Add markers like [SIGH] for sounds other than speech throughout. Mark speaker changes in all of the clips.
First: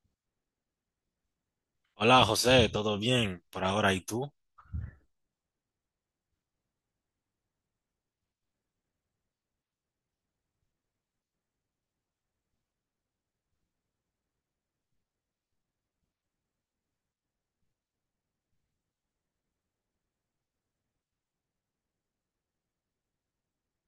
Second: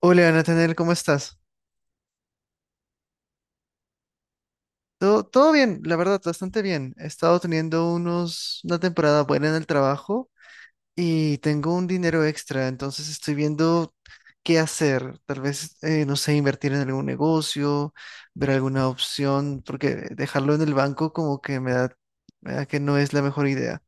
Speaker 1: Hola, Nathaniel, ¿cómo estás?
Speaker 2: Hola José, ¿todo bien por ahora? ¿Y tú?
Speaker 1: Todo bien, la verdad, bastante bien. He estado teniendo una temporada buena en el trabajo y tengo un dinero extra, entonces estoy viendo qué hacer. Tal vez, no sé, invertir en algún negocio, ver alguna opción, porque dejarlo en el banco como que me da que no es la mejor idea.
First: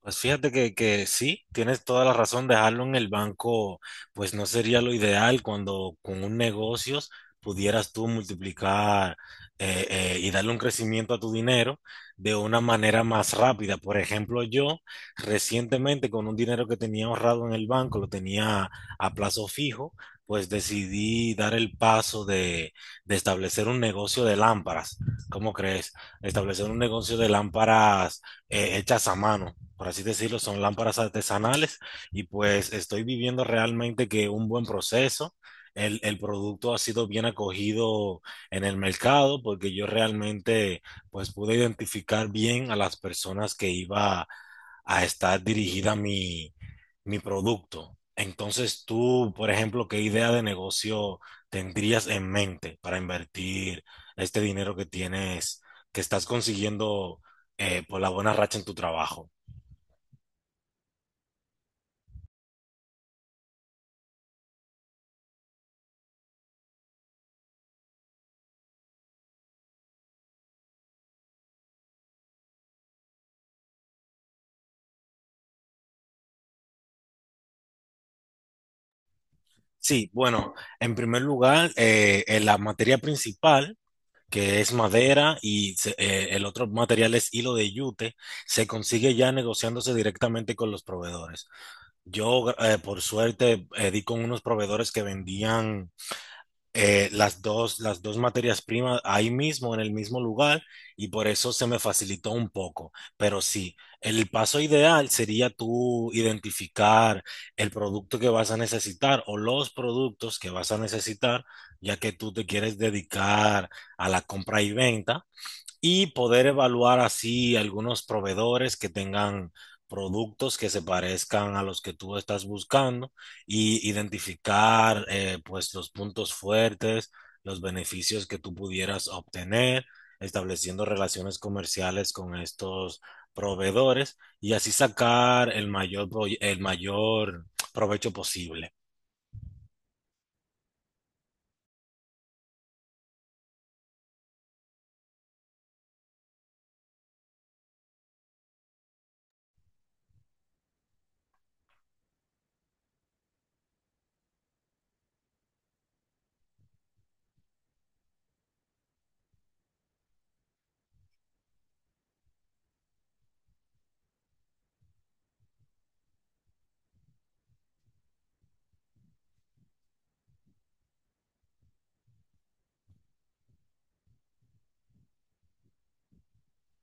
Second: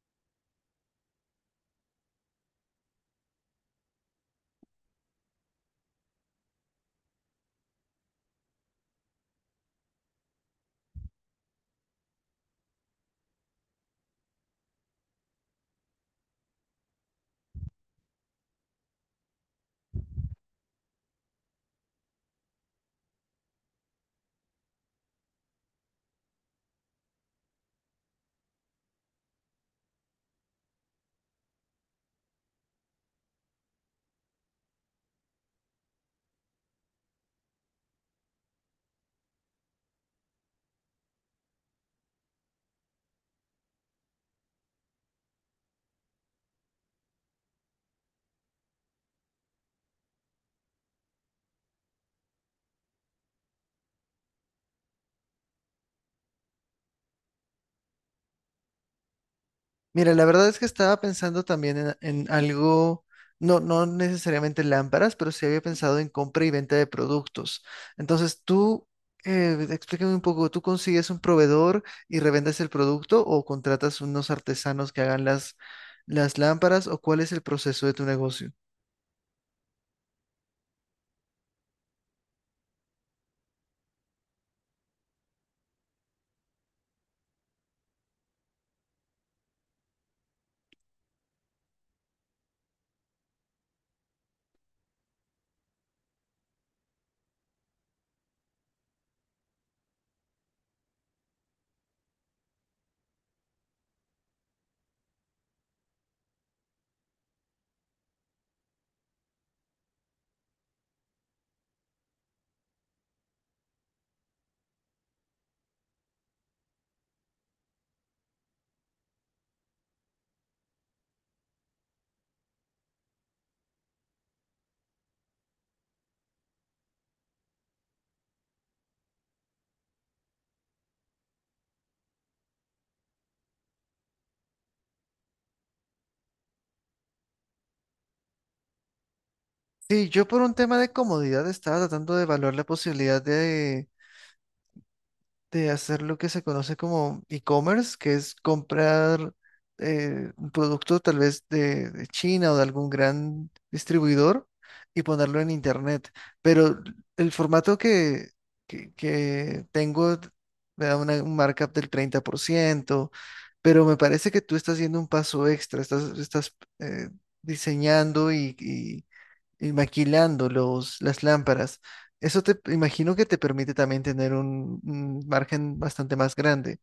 Speaker 2: Pues fíjate que sí, tienes toda la razón, dejarlo en el banco, pues no sería lo ideal cuando con un negocio pudieras tú multiplicar, y darle un crecimiento a tu dinero de una manera más rápida. Por ejemplo, yo recientemente con un dinero que tenía ahorrado en el banco, lo tenía a plazo fijo, pues decidí dar el paso de establecer un negocio de lámparas. ¿Cómo crees? Establecer un negocio de lámparas hechas a mano, por así decirlo, son lámparas artesanales y pues estoy viviendo realmente que un buen proceso. El producto ha sido bien acogido en el mercado porque yo realmente pues pude identificar bien a las personas que iba a estar dirigida mi producto. Entonces tú, por ejemplo, ¿qué idea de negocio tendrías en mente para invertir este dinero que tienes, que estás consiguiendo? Por la buena racha en tu trabajo.
Speaker 1: Mira, la verdad es que estaba pensando también en algo, no, no necesariamente lámparas, pero sí había pensado en compra y venta de productos. Entonces, tú, explícame un poco, ¿tú consigues un proveedor y revendes el producto o contratas unos artesanos que hagan las lámparas o cuál es el proceso de tu negocio?
Speaker 2: Sí, bueno, en primer lugar, la materia principal, que es madera, y el otro material es hilo de yute, se consigue ya negociándose directamente con los proveedores. Yo, por suerte, di con unos proveedores que vendían, las dos materias primas ahí mismo, en el mismo lugar, y por eso se me facilitó un poco. Pero sí, el paso ideal sería tú identificar el producto que vas a necesitar o los productos que vas a necesitar, ya que tú te quieres dedicar a la compra y venta y poder evaluar así algunos proveedores que tengan productos que se parezcan a los que tú estás buscando y identificar, pues los puntos fuertes, los beneficios que tú pudieras obtener, estableciendo relaciones comerciales con estos proveedores y así sacar el mayor, el mayor provecho posible.
Speaker 1: Sí, yo por un tema de comodidad estaba tratando de evaluar la posibilidad de hacer lo que se conoce como e-commerce, que es comprar un producto tal vez de China o de algún gran distribuidor y ponerlo en internet. Pero el formato que tengo me da un markup del 30%, pero me parece que tú estás haciendo un paso extra, estás eh, diseñando y maquilando las lámparas. Eso te imagino que te permite también tener un margen bastante más grande.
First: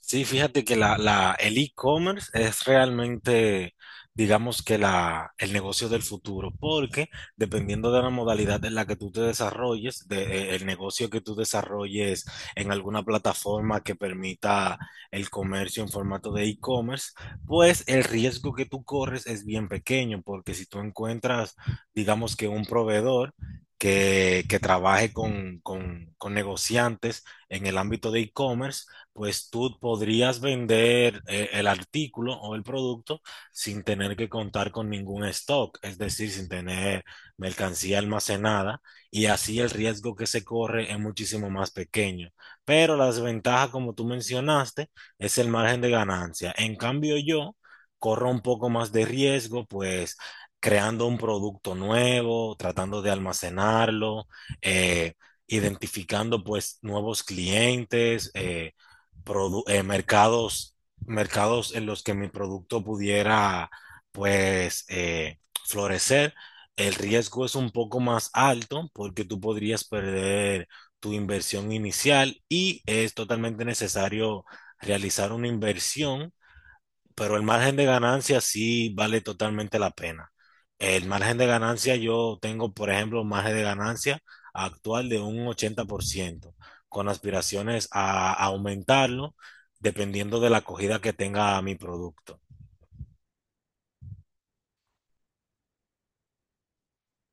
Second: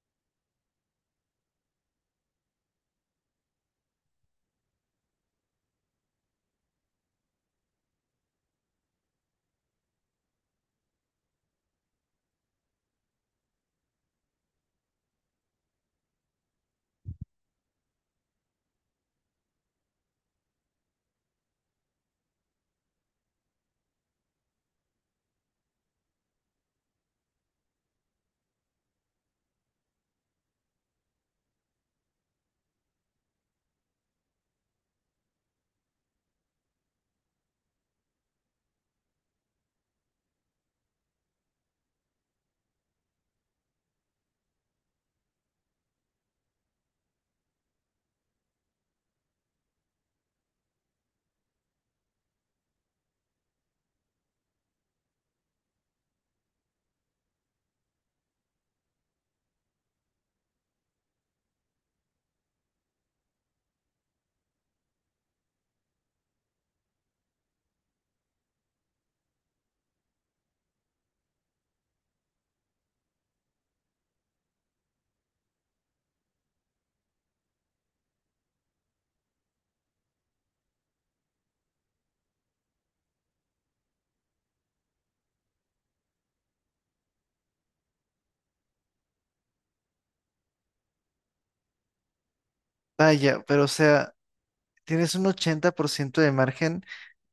Speaker 2: Sí, fíjate que el e-commerce es realmente, digamos que el negocio del futuro, porque dependiendo de la modalidad en la que tú te desarrolles, de, el negocio que tú desarrolles en alguna plataforma que permita el comercio en formato de e-commerce, pues el riesgo que tú corres es bien pequeño, porque si tú encuentras, digamos que un proveedor que trabaje con, con negociantes en el ámbito de e-commerce, pues tú podrías vender, el artículo o el producto sin tener que contar con ningún stock, es decir, sin tener mercancía almacenada y así el riesgo que se corre es muchísimo más pequeño. Pero la desventaja, como tú mencionaste, es el margen de ganancia. En cambio, yo corro un poco más de riesgo, pues creando un producto nuevo, tratando de almacenarlo, eh, identificando pues nuevos clientes, mercados, mercados en los que mi producto pudiera pues, florecer, el riesgo es un poco más alto porque tú podrías perder tu inversión inicial y es totalmente necesario realizar una inversión, pero el margen de ganancia sí vale totalmente la pena. El margen de ganancia, yo tengo, por ejemplo, un margen de ganancia actual de un 80%, con aspiraciones a aumentarlo dependiendo de la acogida que tenga mi producto.
Speaker 1: Vaya, pero o sea, tienes un 80% de margen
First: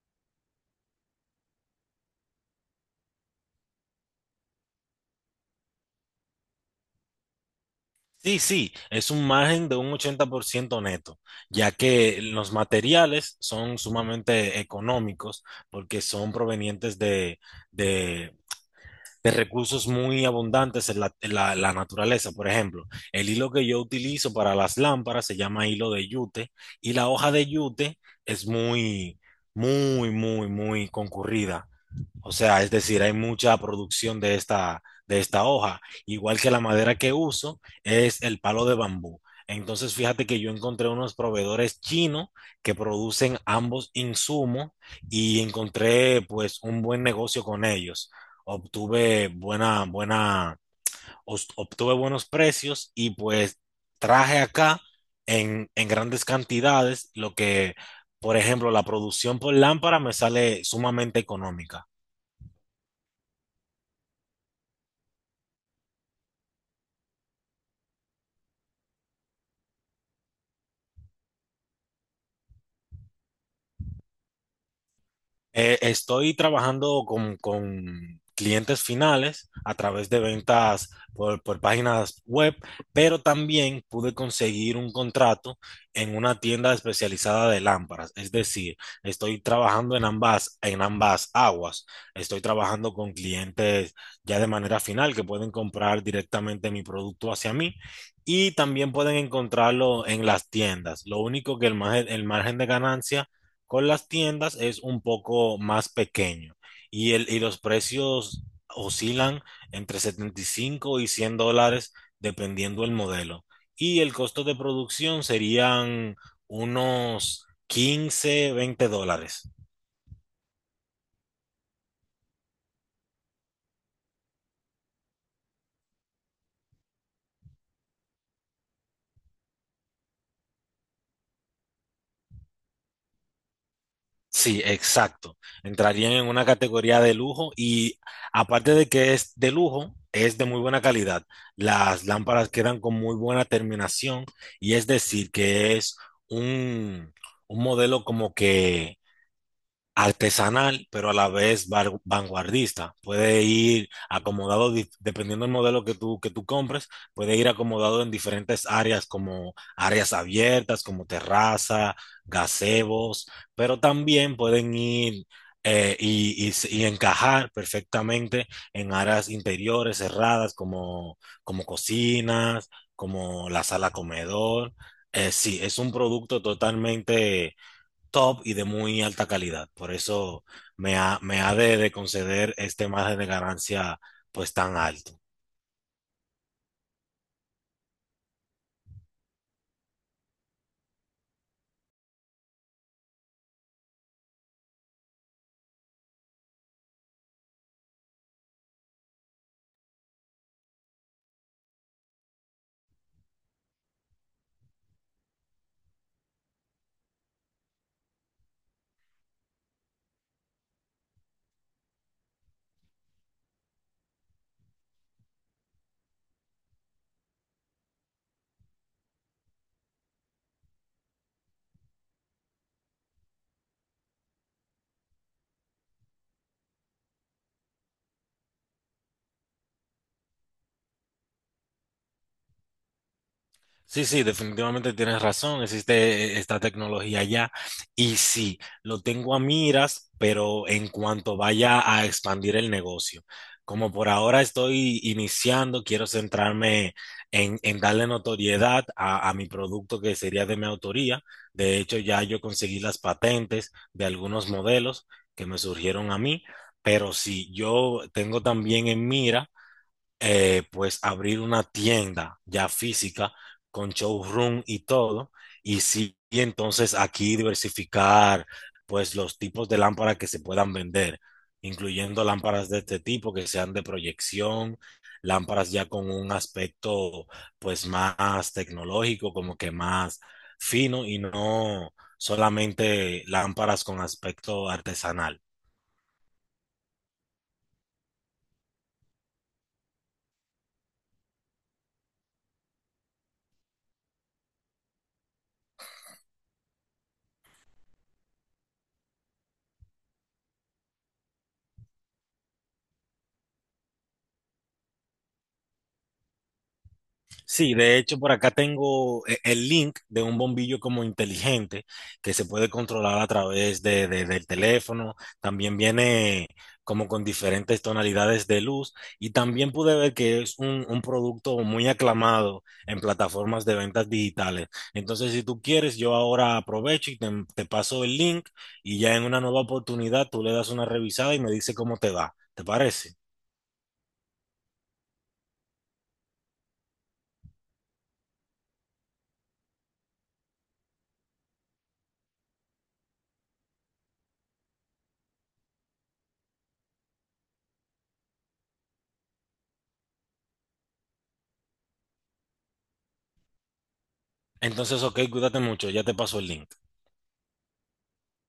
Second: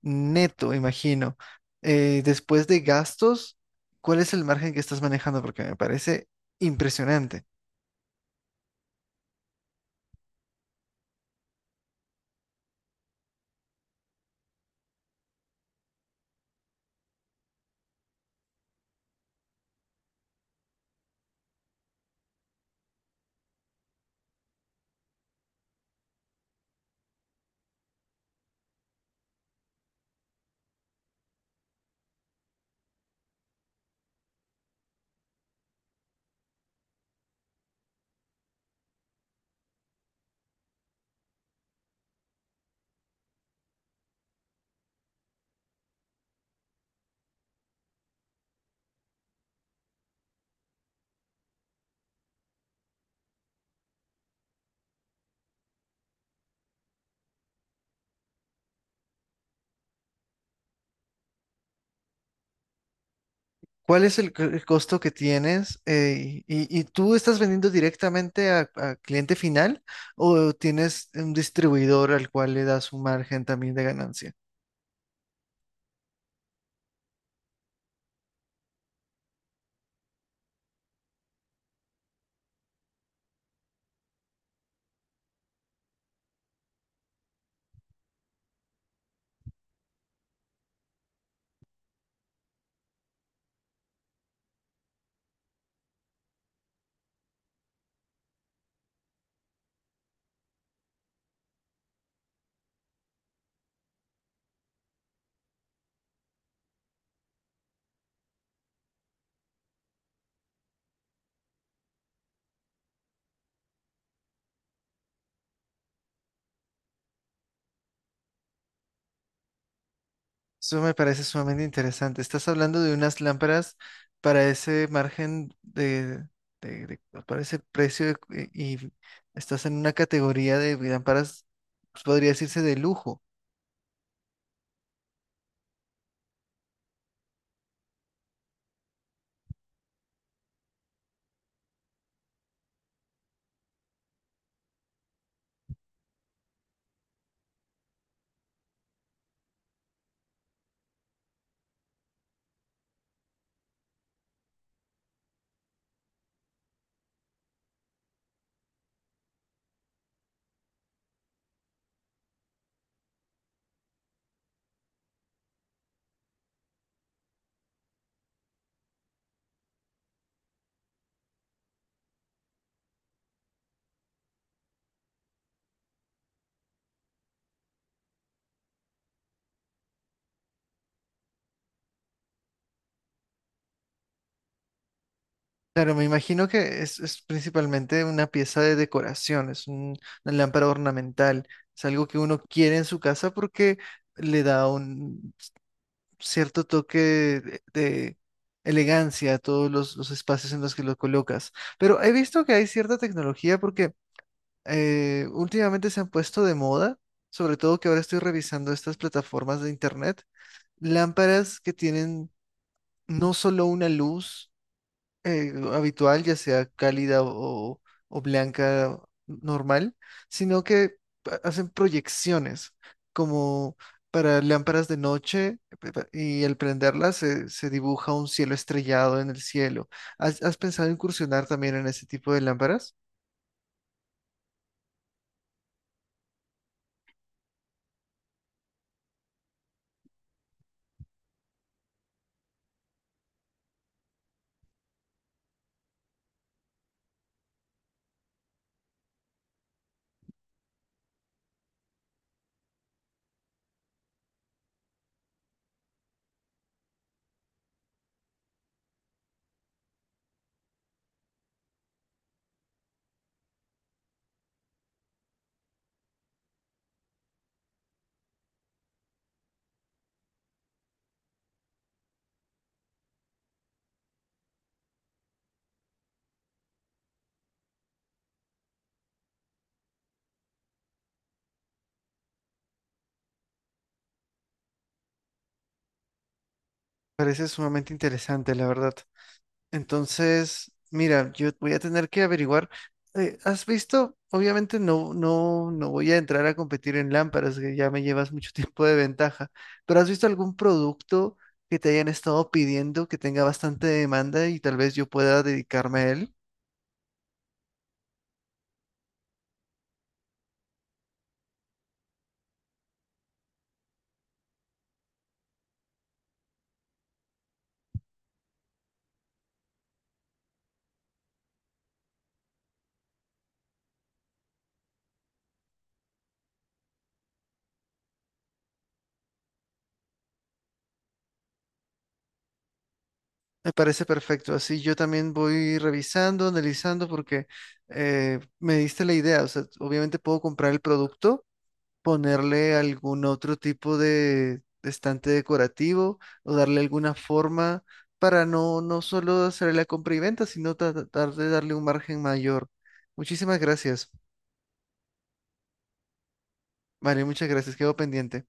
Speaker 1: neto, imagino. Después de gastos, ¿cuál es el margen que estás manejando? Porque me parece impresionante.
Speaker 2: Sí, sí, es un margen de un 80% neto, ya que los materiales son sumamente económicos porque son provenientes de de recursos muy abundantes en la naturaleza. Por ejemplo, el hilo que yo utilizo para las lámparas se llama hilo de yute y la hoja de yute es muy, muy concurrida, o sea, es decir, hay mucha producción de de esta hoja. Igual que la madera que uso es el palo de bambú. Entonces, fíjate que yo encontré unos proveedores chinos que producen ambos insumos y encontré pues un buen negocio con ellos. Obtuve obtuve buenos precios y pues traje acá en grandes cantidades lo que, por ejemplo, la producción por lámpara me sale sumamente económica.
Speaker 1: ¿Cuál es el costo que tienes? Y tú estás vendiendo directamente a cliente final o tienes un distribuidor al cual le das un margen también de ganancia?
Speaker 2: Estoy trabajando con clientes finales a través de ventas por páginas web, pero también pude conseguir un contrato en una tienda especializada de lámparas. Es decir, estoy trabajando en ambas aguas. Estoy trabajando con clientes ya de manera final que pueden comprar directamente mi producto hacia mí y también pueden encontrarlo en las tiendas. Lo único que el margen de ganancia con las tiendas es un poco más pequeño y, y los precios oscilan entre 75 y $100 dependiendo el modelo. Y el costo de producción serían unos 15, $20.
Speaker 1: Eso me parece sumamente interesante. Estás hablando de unas lámparas para ese margen pues, para ese y estás en una categoría de lámparas, pues, podría decirse de lujo.
Speaker 2: Sí, exacto. Entrarían en una categoría de lujo y aparte de que es de lujo, es de muy buena calidad. Las lámparas quedan con muy buena terminación y es decir que es un, un modelo como que artesanal, pero a la vez vanguardista. Puede ir acomodado, dependiendo del modelo que tú compres, puede ir acomodado en diferentes áreas como áreas abiertas, como terraza, gazebos, pero también pueden ir, y encajar perfectamente en áreas interiores cerradas como, como cocinas, como la sala comedor. Sí, es un producto totalmente top y de muy alta calidad. Por eso me ha de conceder este margen de ganancia pues tan alto.
Speaker 1: Claro, me imagino que es principalmente una pieza de decoración, es una lámpara ornamental, es algo que uno quiere en su casa porque le da cierto toque de elegancia a todos los espacios en los que lo colocas. Pero he visto que hay cierta tecnología porque últimamente se han puesto de moda, sobre todo que ahora estoy revisando estas plataformas de internet, lámparas que tienen no solo una luz, habitual, ya sea cálida o blanca normal, sino que hacen proyecciones como para lámparas de noche y al prenderlas se dibuja un cielo estrellado en el cielo. ¿Has pensado incursionar también en ese tipo de lámparas?
Speaker 2: Sí, sí, definitivamente tienes razón. Existe, esta tecnología ya. Y sí, lo tengo a miras, pero en cuanto vaya a expandir el negocio. Como por ahora estoy iniciando, quiero centrarme en darle notoriedad a mi producto que sería de mi autoría. De hecho, ya yo conseguí las patentes de algunos modelos que me surgieron a mí, pero sí, yo tengo también en mira, pues abrir una tienda ya física con showroom y todo, y sí, y entonces aquí diversificar pues los tipos de lámparas que se puedan vender, incluyendo lámparas de este tipo que sean de proyección, lámparas ya con un aspecto pues más tecnológico, como que más fino y no solamente lámparas con aspecto artesanal.
Speaker 1: Parece sumamente interesante, la verdad. Entonces, mira, yo voy a tener que averiguar. ¿Has visto? Obviamente no voy a entrar a competir en lámparas, que ya me llevas mucho [LAUGHS] tiempo de ventaja, pero ¿has visto algún producto que te hayan estado pidiendo que tenga bastante demanda y tal vez yo pueda dedicarme a él?
Speaker 2: Sí, de hecho por acá tengo el link de un bombillo como inteligente que se puede controlar a través de, del teléfono. También viene como con diferentes tonalidades de luz y también pude ver que es un producto muy aclamado en plataformas de ventas digitales. Entonces, si tú quieres, yo ahora aprovecho te paso el link y ya en una nueva oportunidad tú le das una revisada y me dice cómo te va. ¿Te parece?
Speaker 1: Me parece perfecto. Así yo también voy revisando, analizando, porque me diste la idea. O sea, obviamente puedo comprar el producto ponerle algún otro tipo de estante decorativo o darle alguna forma para no, no solo hacer la compra y venta, sino tratar de darle un margen mayor. Muchísimas gracias.
Speaker 2: Entonces, ok, cuídate mucho, ya te paso el link.
Speaker 1: Vale, muchas gracias. Quedo pendiente.